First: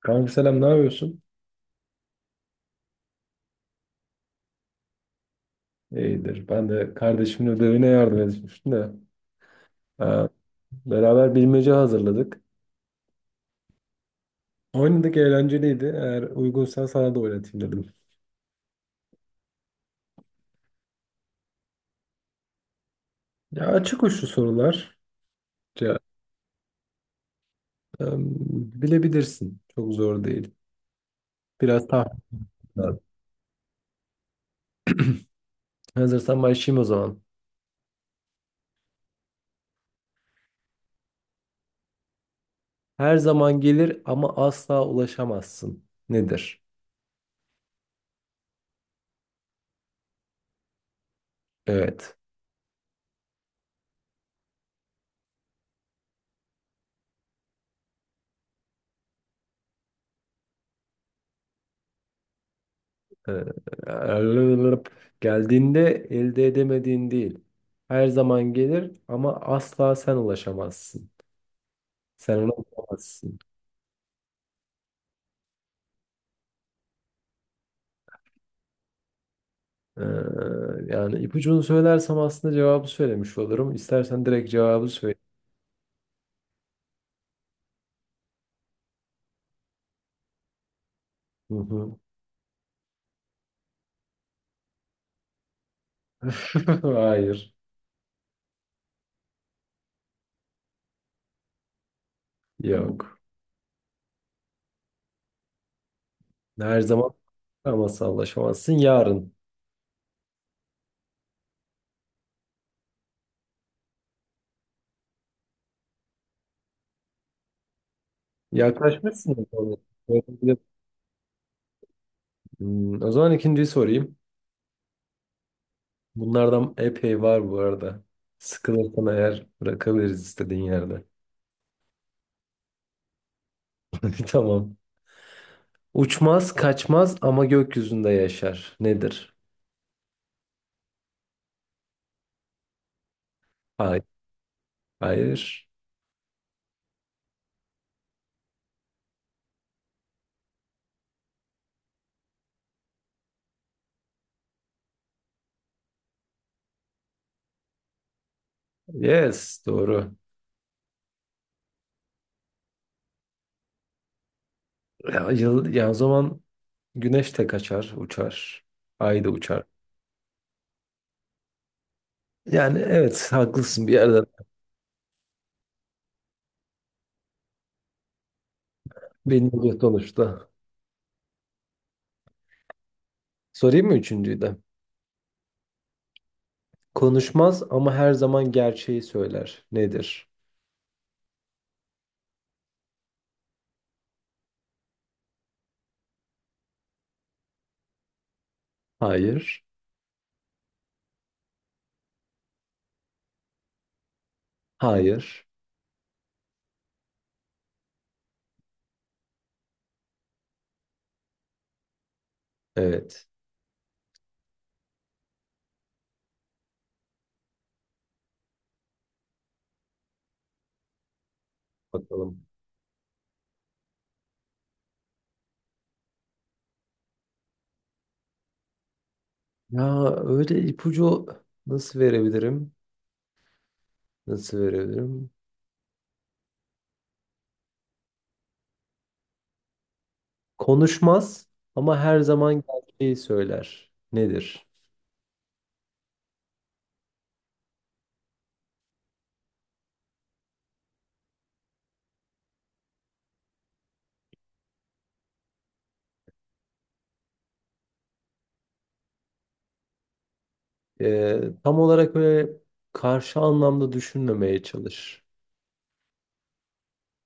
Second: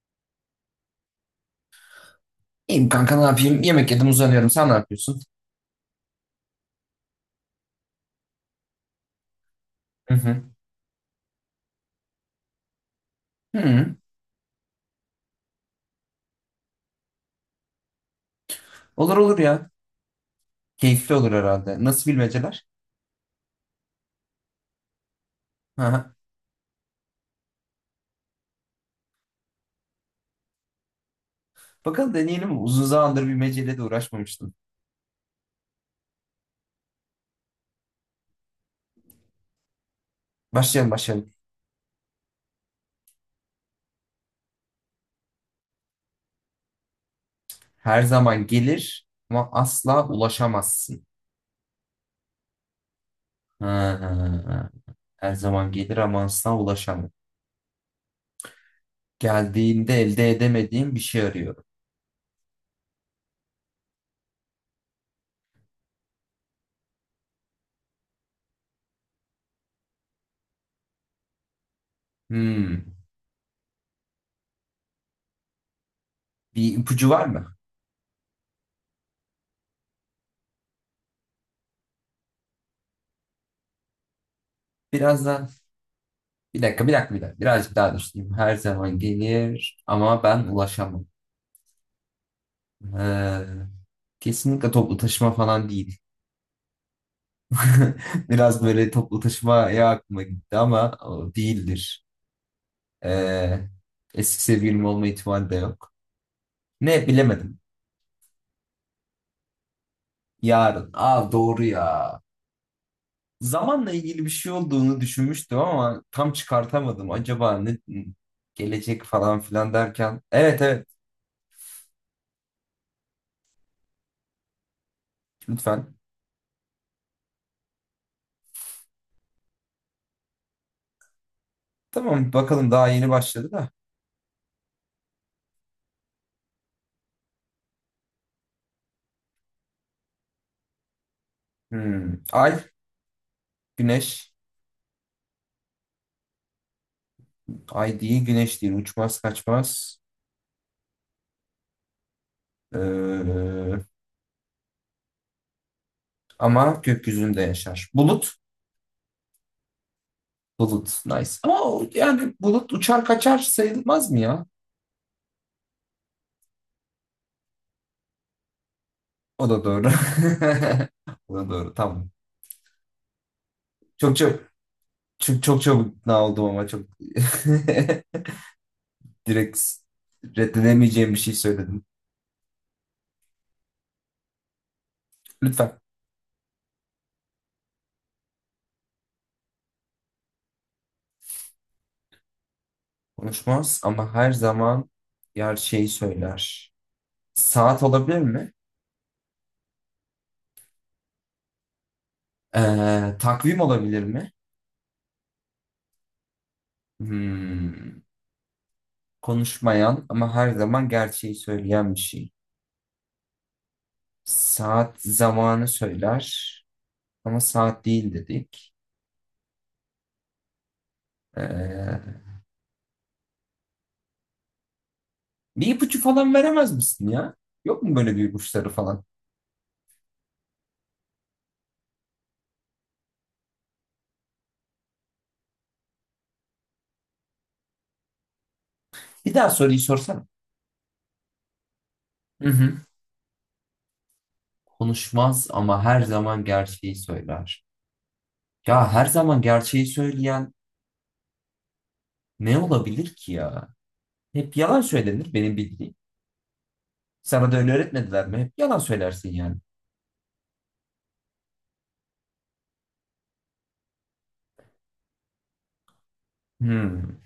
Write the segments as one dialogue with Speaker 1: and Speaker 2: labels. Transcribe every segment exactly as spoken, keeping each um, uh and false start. Speaker 1: Kanka selam, ne yapıyorsun?
Speaker 2: İyiyim kanka ne yapayım? Yemek yedim, uzanıyorum. Sen ne yapıyorsun?
Speaker 1: İyidir. Ben de kardeşimin ödevine yardım etmiştim de.
Speaker 2: Hı
Speaker 1: Ee,
Speaker 2: hı.
Speaker 1: Beraber bilmece hazırladık.
Speaker 2: Hı.
Speaker 1: Oynadık, eğlenceliydi. Eğer uygunsan sana da oynatayım dedim.
Speaker 2: Olur olur ya. Keyifli olur herhalde. Nasıl bilmeceler?
Speaker 1: Ya, açık uçlu sorular.
Speaker 2: Hı
Speaker 1: Ya,
Speaker 2: hı.
Speaker 1: em, Bilebilirsin. Çok zor değil. Biraz
Speaker 2: Bakalım,
Speaker 1: tahmin
Speaker 2: deneyelim. Uzun
Speaker 1: lazım.
Speaker 2: zamandır bilmeceyle de uğraşmamıştım.
Speaker 1: Hazırsan başlayayım o zaman.
Speaker 2: Başlayalım başlayalım.
Speaker 1: Her zaman gelir ama asla ulaşamazsın. Nedir?
Speaker 2: Her zaman gelir ama asla ulaşamazsın.
Speaker 1: Evet.
Speaker 2: Hı hı. Her zaman gelir ama asla ulaşamam. Geldiğinde elde edemediğim bir şey arıyorum.
Speaker 1: Ee, Geldiğinde elde edemediğin değil. Her zaman gelir ama asla sen ulaşamazsın. Sen ona
Speaker 2: Hmm.
Speaker 1: ulaşamazsın.
Speaker 2: Bir ipucu var mı?
Speaker 1: Ee, Yani ipucunu söylersem aslında cevabı söylemiş olurum. İstersen direkt cevabı söyle.
Speaker 2: Biraz da bir dakika bir dakika bir dakika. Birazcık daha düşüneyim. Her zaman gelir ama ben ulaşamam.
Speaker 1: Hı hı.
Speaker 2: Ee, Kesinlikle toplu taşıma falan değil.
Speaker 1: Hayır.
Speaker 2: Biraz böyle toplu taşımaya aklıma gitti ama o değildir.
Speaker 1: Yok.
Speaker 2: Ee, Eski sevgilim olma ihtimali de yok.
Speaker 1: Her
Speaker 2: Ne,
Speaker 1: zaman
Speaker 2: bilemedim.
Speaker 1: ulaşamazsın, ulaşamazsın. Yarın.
Speaker 2: Yarın. Aa, doğru ya. Zamanla ilgili bir şey olduğunu düşünmüştüm ama tam çıkartamadım. Acaba ne gelecek falan
Speaker 1: Yaklaşmışsın.
Speaker 2: filan derken. Evet evet,
Speaker 1: Hmm, O zaman ikinciyi sorayım.
Speaker 2: lütfen.
Speaker 1: Bunlardan epey var bu arada. Sıkılırsan eğer bırakabiliriz istediğin yerde.
Speaker 2: Tamam, bakalım, daha yeni başladı da.
Speaker 1: Tamam. Uçmaz, kaçmaz ama gökyüzünde yaşar. Nedir?
Speaker 2: Hmm. Ay,
Speaker 1: Hayır.
Speaker 2: güneş.
Speaker 1: Hayır.
Speaker 2: Ay değil, güneş değil, uçmaz kaçmaz. Ee, ama gökyüzünde yaşar. Bulut.
Speaker 1: Yes, doğru.
Speaker 2: Bulut. Nice. Ama o- yani bulut uçar kaçar sayılmaz mı ya?
Speaker 1: Ya, yıl, ya o zaman güneş de kaçar, uçar. Ay da
Speaker 2: O
Speaker 1: uçar.
Speaker 2: da doğru. O da doğru. Tamam.
Speaker 1: Yani evet, haklısın bir
Speaker 2: Çok
Speaker 1: yerden.
Speaker 2: çok çok çok çabuk ikna oldum ama çok direkt
Speaker 1: Bilmiyor sonuçta.
Speaker 2: reddedemeyeceğim bir şey söyledim.
Speaker 1: Sorayım mı üçüncüyü de?
Speaker 2: Lütfen.
Speaker 1: Konuşmaz ama her zaman gerçeği söyler. Nedir?
Speaker 2: Konuşmaz ama her zaman yer şeyi söyler. Saat olabilir mi?
Speaker 1: Hayır.
Speaker 2: Ee, takvim olabilir mi?
Speaker 1: Hayır.
Speaker 2: Hmm, konuşmayan ama her zaman gerçeği söyleyen bir şey.
Speaker 1: Evet.
Speaker 2: Saat zamanı söyler ama saat değil dedik. Ee,
Speaker 1: Bakalım.
Speaker 2: bir ipucu falan veremez misin ya? Yok mu böyle bir ipuçları falan?
Speaker 1: Ya, öyle ipucu nasıl verebilirim? Nasıl verebilirim?
Speaker 2: Bir daha soruyu sorsana.
Speaker 1: Konuşmaz ama her
Speaker 2: Hı
Speaker 1: zaman
Speaker 2: hı.
Speaker 1: gerçeği söyler. Nedir?
Speaker 2: Konuşmaz ama her zaman gerçeği söyler. Ya her zaman gerçeği söyleyen ne olabilir ki ya? Hep yalan söylenir benim bildiğim. Sana da öyle öğretmediler mi? Hep yalan söylersin yani.
Speaker 1: Ee, tam olarak öyle karşı anlamda düşünmemeye çalış.
Speaker 2: Hmm.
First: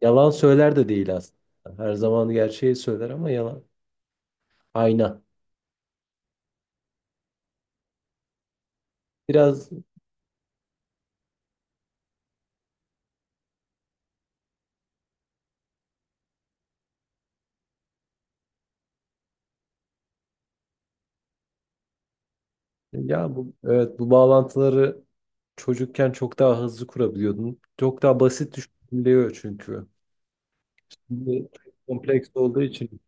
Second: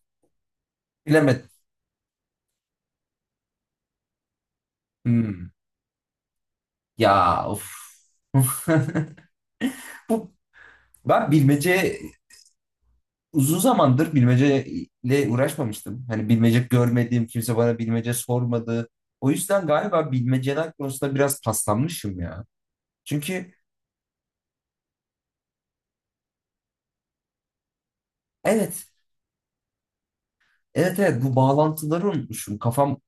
Speaker 1: Yalan söyler de değil aslında.
Speaker 2: Bilemedim.
Speaker 1: Her zaman gerçeği söyler ama yalan. Ayna.
Speaker 2: Hmm. Ya of.
Speaker 1: Biraz
Speaker 2: Bu ben bilmece Uzun zamandır bilmeceyle uğraşmamıştım. Hani bilmece görmediğim, kimse bana bilmece sormadı. O yüzden galiba bilmeceler konusunda biraz paslanmışım ya.
Speaker 1: ya, bu
Speaker 2: Çünkü
Speaker 1: evet, bu bağlantıları çocukken çok daha hızlı kurabiliyordun. Çok daha basit
Speaker 2: evet,
Speaker 1: düşünülüyor çünkü.
Speaker 2: evet evet bu
Speaker 1: Şimdi
Speaker 2: bağlantıları
Speaker 1: kompleks
Speaker 2: unutmuşum.
Speaker 1: olduğu için
Speaker 2: Kafam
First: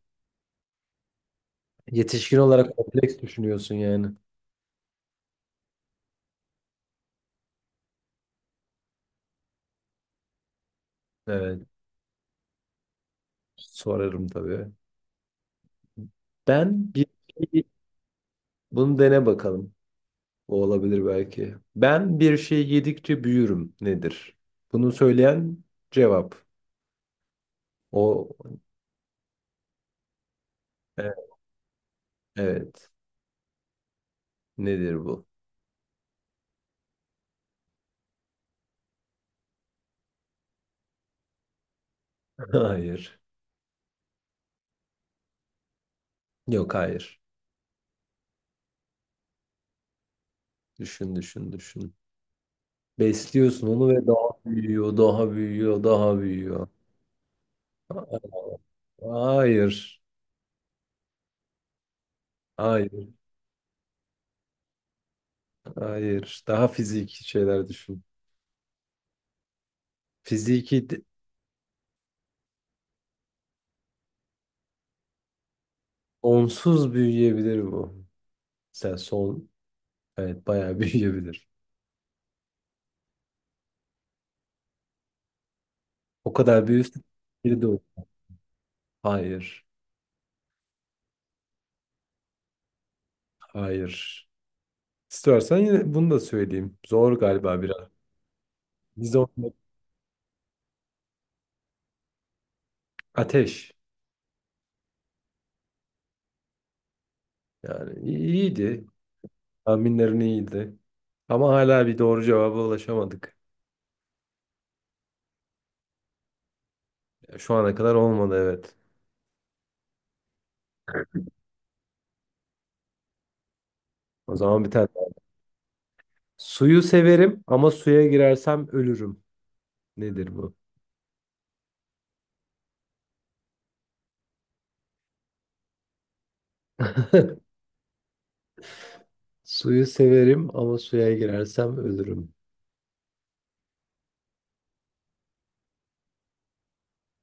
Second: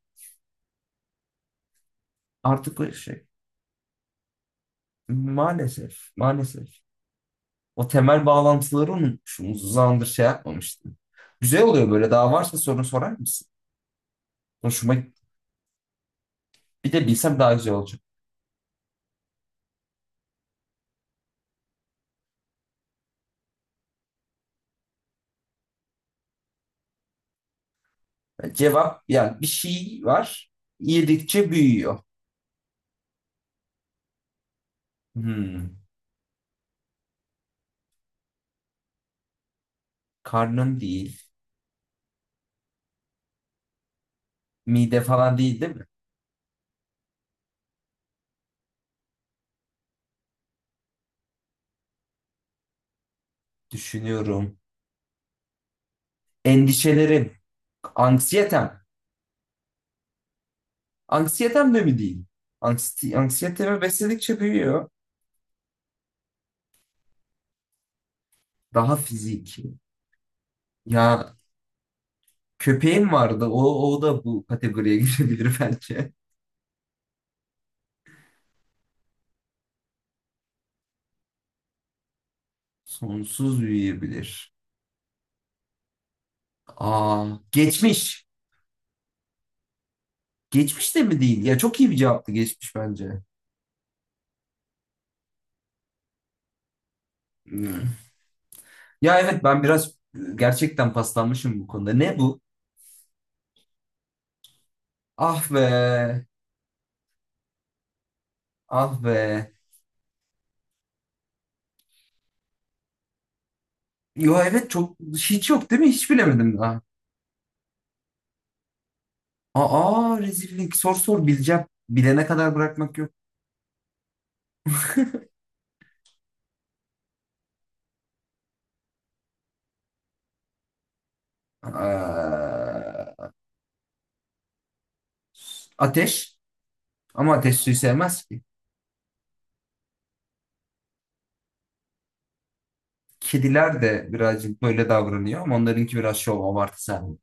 Speaker 1: yetişkin olarak
Speaker 2: artık o
Speaker 1: kompleks
Speaker 2: şey.
Speaker 1: düşünüyorsun yani.
Speaker 2: Maalesef, maalesef. O temel bağlantıları unutmuşum. Uzun zamandır şey yapmamıştım.
Speaker 1: Evet.
Speaker 2: Güzel oluyor böyle. Daha varsa soru sorar mısın?
Speaker 1: Sorarım tabii.
Speaker 2: Hoşuma, bir
Speaker 1: Ben bir
Speaker 2: de bilsem daha
Speaker 1: şey
Speaker 2: güzel olacak.
Speaker 1: Bunu dene bakalım. O olabilir belki. Ben bir şey yedikçe büyürüm, nedir? Bunu söyleyen cevap. O,
Speaker 2: Cevap, yani bir şey var.
Speaker 1: e,
Speaker 2: Yedikçe büyüyor.
Speaker 1: evet. Nedir bu?
Speaker 2: Hmm. Karnın değil.
Speaker 1: Hayır.
Speaker 2: Mide falan değil, değil mi?
Speaker 1: Yok, hayır. Düşün düşün düşün. Besliyorsun onu ve daha
Speaker 2: Düşünüyorum.
Speaker 1: büyüyor, daha büyüyor, daha büyüyor.
Speaker 2: Endişelerim. Anksiyetem.
Speaker 1: Hayır.
Speaker 2: Anksiyetem de mi değil?
Speaker 1: Hayır.
Speaker 2: Anksiyete, anksiyetemi besledikçe büyüyor.
Speaker 1: Hayır. Daha fiziki şeyler düşün.
Speaker 2: Daha fiziki.
Speaker 1: Fiziki de-
Speaker 2: Ya köpeğim vardı. O, o da bu kategoriye girebilir bence.
Speaker 1: Onsuz büyüyebilir bu. Sen son Evet, bayağı büyüyebilir.
Speaker 2: Sonsuz büyüyebilir.
Speaker 1: O kadar büyüsün.
Speaker 2: Aa,
Speaker 1: Biri de o.
Speaker 2: geçmiş.
Speaker 1: Hayır.
Speaker 2: Geçmiş de mi değil? Ya çok iyi bir cevaptı geçmiş bence.
Speaker 1: Hayır. İstersen yine bunu da söyleyeyim. Zor galiba
Speaker 2: Hmm.
Speaker 1: biraz. Biz
Speaker 2: Ya evet
Speaker 1: orada
Speaker 2: ben biraz gerçekten paslanmışım bu konuda. Ne bu?
Speaker 1: Ateş.
Speaker 2: Ah be.
Speaker 1: Yani i- iyiydi.
Speaker 2: Ah be.
Speaker 1: Tahminlerin iyiydi. Ama hala bir doğru cevaba ulaşamadık.
Speaker 2: Yo evet çok, hiç yok değil mi? Hiç bilemedim daha.
Speaker 1: Şu ana kadar olmadı, evet.
Speaker 2: Aa, rezillik. Sor sor bileceğim. Bilene kadar bırakmak yok.
Speaker 1: O zaman bir tane daha. Suyu severim ama suya girersem ölürüm. Nedir bu?
Speaker 2: Aa, ateş. Ama ateş suyu sevmez ki.
Speaker 1: Suyu severim ama suya girersem ölürüm.
Speaker 2: Kediler de birazcık böyle davranıyor ama onlarınki biraz şov, abartı sahibi.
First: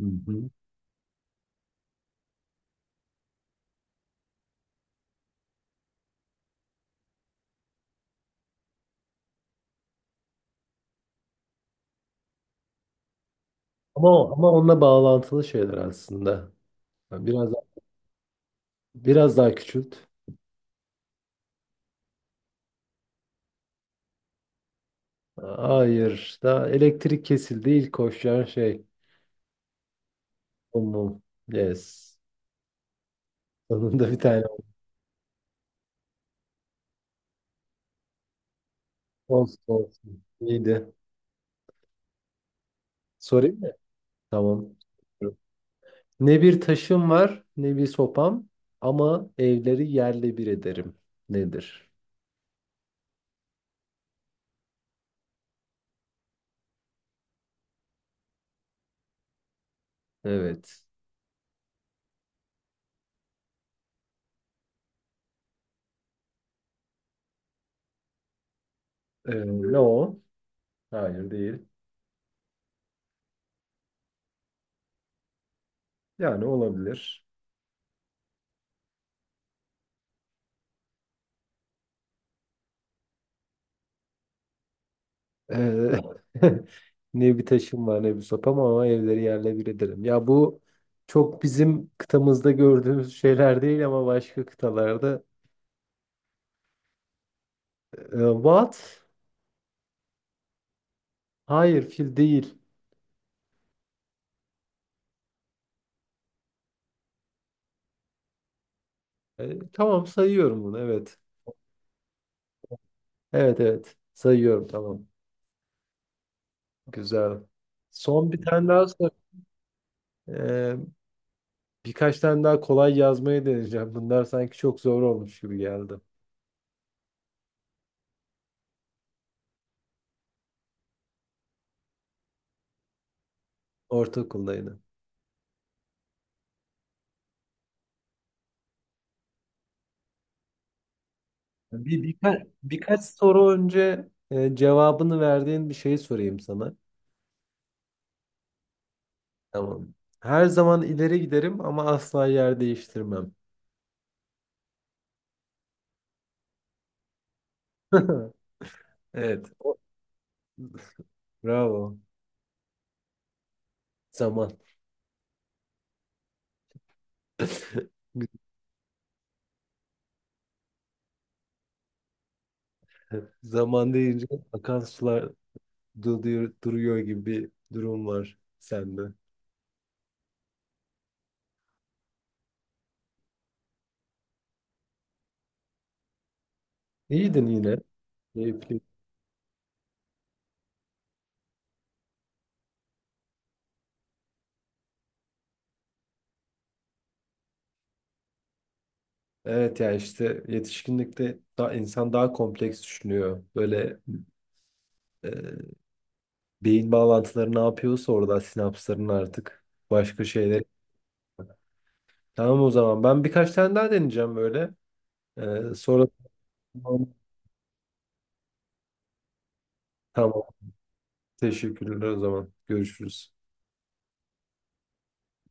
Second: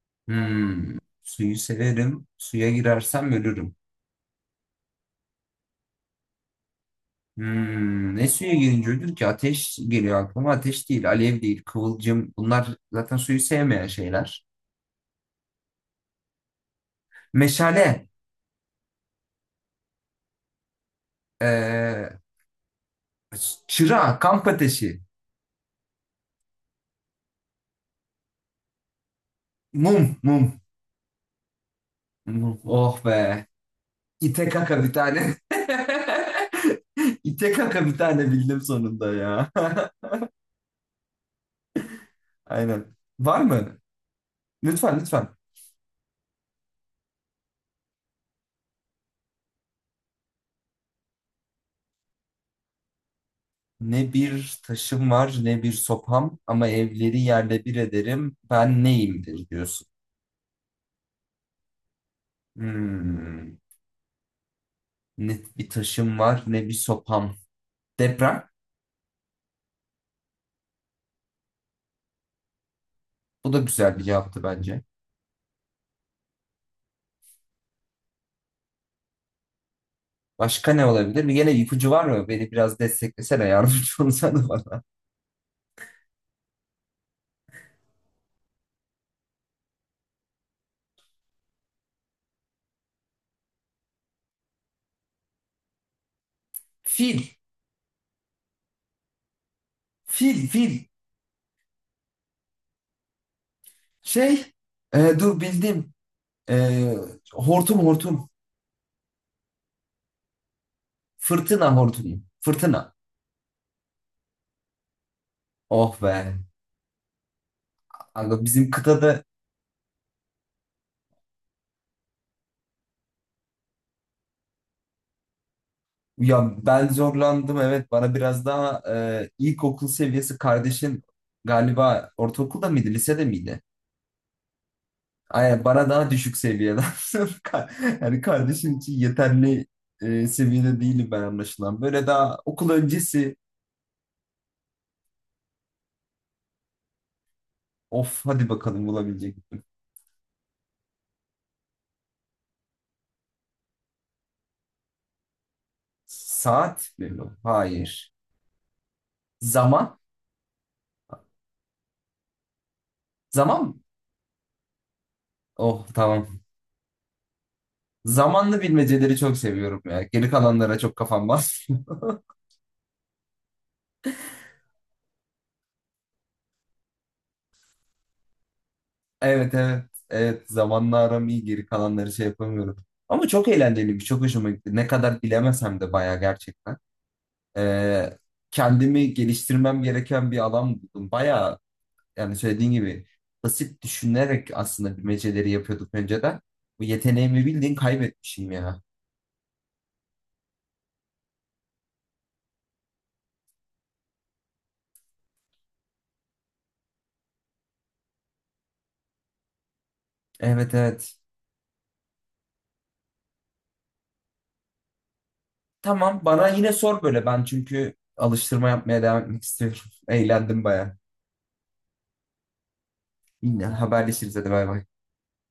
Speaker 1: Hı hı.
Speaker 2: Hmm. Suyu severim. Suya girersem ölürüm. Hmm. Ne suya girince ölür ki? Ateş geliyor aklıma. Ateş değil, alev değil, kıvılcım. Bunlar zaten suyu sevmeyen
Speaker 1: Ama
Speaker 2: şeyler.
Speaker 1: ama onunla bağlantılı şeyler aslında. Yani Biraz
Speaker 2: Meşale.
Speaker 1: biraz daha küçült.
Speaker 2: Ee, çıra, kamp ateşi.
Speaker 1: Hayır. Daha, elektrik kesildi. İlk koşacağın şey.
Speaker 2: Mum, mum.
Speaker 1: Mum mum. Yes.
Speaker 2: Mum. Oh be.
Speaker 1: Sonunda bir tane.
Speaker 2: İte kaka bir tane. İte kaka bir tane bildim sonunda ya.
Speaker 1: Olsun olsun. İyiydi.
Speaker 2: Aynen. Var
Speaker 1: Sorayım mı?
Speaker 2: mı?
Speaker 1: Tamam.
Speaker 2: Lütfen lütfen.
Speaker 1: Ne bir taşım var ne bir sopam ama evleri yerle bir ederim. Nedir?
Speaker 2: Ne bir taşım var ne bir sopam ama evleri yerle bir ederim. Ben neyimdir diyorsun.
Speaker 1: Evet.
Speaker 2: Hmm. Ne bir taşım var ne bir sopam. Deprem.
Speaker 1: Ee, ne o? Hayır değil.
Speaker 2: Bu da güzel bir cevaptı bence.
Speaker 1: Yani olabilir.
Speaker 2: Başka ne olabilir? Bir gene ipucu var mı? Beni biraz desteklesene, yardımcı olsana bana.
Speaker 1: Eee, Ne bir taşım var ne bir sopam ama evleri yerle bir ederim. Ya bu çok bizim kıtamızda gördüğümüz şeyler değil ama başka kıtalarda.
Speaker 2: Fil.
Speaker 1: Eee, what?
Speaker 2: Fil, fil.
Speaker 1: Hayır, fil değil.
Speaker 2: Şey, e, dur bildim. E, hortum hortum.
Speaker 1: Eee, tamam, sayıyorum bunu, evet.
Speaker 2: Fırtına hortumu. Fırtına.
Speaker 1: Evet evet, sayıyorum, tamam.
Speaker 2: Oh be.
Speaker 1: Güzel. Son bir
Speaker 2: Aga
Speaker 1: tane
Speaker 2: bizim
Speaker 1: daha sor.
Speaker 2: kıtada,
Speaker 1: Eee, Birkaç tane daha kolay yazmayı deneyeceğim. Bunlar sanki çok zor olmuş gibi geldi.
Speaker 2: ya ben zorlandım evet, bana biraz daha e, ilkokul seviyesi. Kardeşin galiba ortaokulda mıydı, lisede miydi?
Speaker 1: Ortaokuldaydı.
Speaker 2: Aynen, bana daha düşük seviyeden. Ka- Yani kardeşin için yeterli e, seviyede değilim ben, anlaşılan.
Speaker 1: Bir,
Speaker 2: Böyle daha
Speaker 1: birka-
Speaker 2: okul
Speaker 1: birkaç
Speaker 2: öncesi.
Speaker 1: soru önce e, cevabını verdiğin bir şeyi sorayım sana.
Speaker 2: Of, hadi bakalım, bulabilecek miyim?
Speaker 1: Tamam. Her zaman ileri giderim ama asla yer değiştirmem.
Speaker 2: Saat mi bu? Hayır.
Speaker 1: Evet. O-
Speaker 2: Zaman.
Speaker 1: Bravo.
Speaker 2: Zaman mı?
Speaker 1: Zaman.
Speaker 2: Oh tamam. Zamanlı bilmeceleri çok seviyorum ya. Geri kalanlara çok kafam basmıyor.
Speaker 1: Güzel. Zaman deyince akan sular duruyor, duruyor gibi bir durum var sende.
Speaker 2: Evet evet. Evet, zamanla aram iyi, geri kalanları şey yapamıyorum. Ama çok eğlenceliymiş. Çok hoşuma gitti. Ne kadar bilemesem de bayağı, gerçekten.
Speaker 1: İyiydin yine.
Speaker 2: Ee,
Speaker 1: Keyifli.
Speaker 2: kendimi geliştirmem gereken bir alan buldum. Bayağı, yani söylediğin gibi, basit düşünerek aslında bilmeceleri yapıyorduk önceden. Bu yeteneğimi bildiğin kaybetmişim ya.
Speaker 1: Evet ya, işte yetişkinlikte daha, insan daha kompleks düşünüyor. Böyle e, beyin bağlantıları ne yapıyorsa orada sinapsların artık başka şeyler.
Speaker 2: Evet evet.
Speaker 1: Tamam, o zaman ben birkaç tane daha deneyeceğim böyle. Ee, sonra,
Speaker 2: Tamam, bana yine sor
Speaker 1: tamam,
Speaker 2: böyle, ben çünkü alıştırma yapmaya devam etmek istiyorum.
Speaker 1: tamam.
Speaker 2: Eğlendim baya.
Speaker 1: Teşekkürler, o zaman görüşürüz.
Speaker 2: Yine haberleşiriz, hadi bay bay.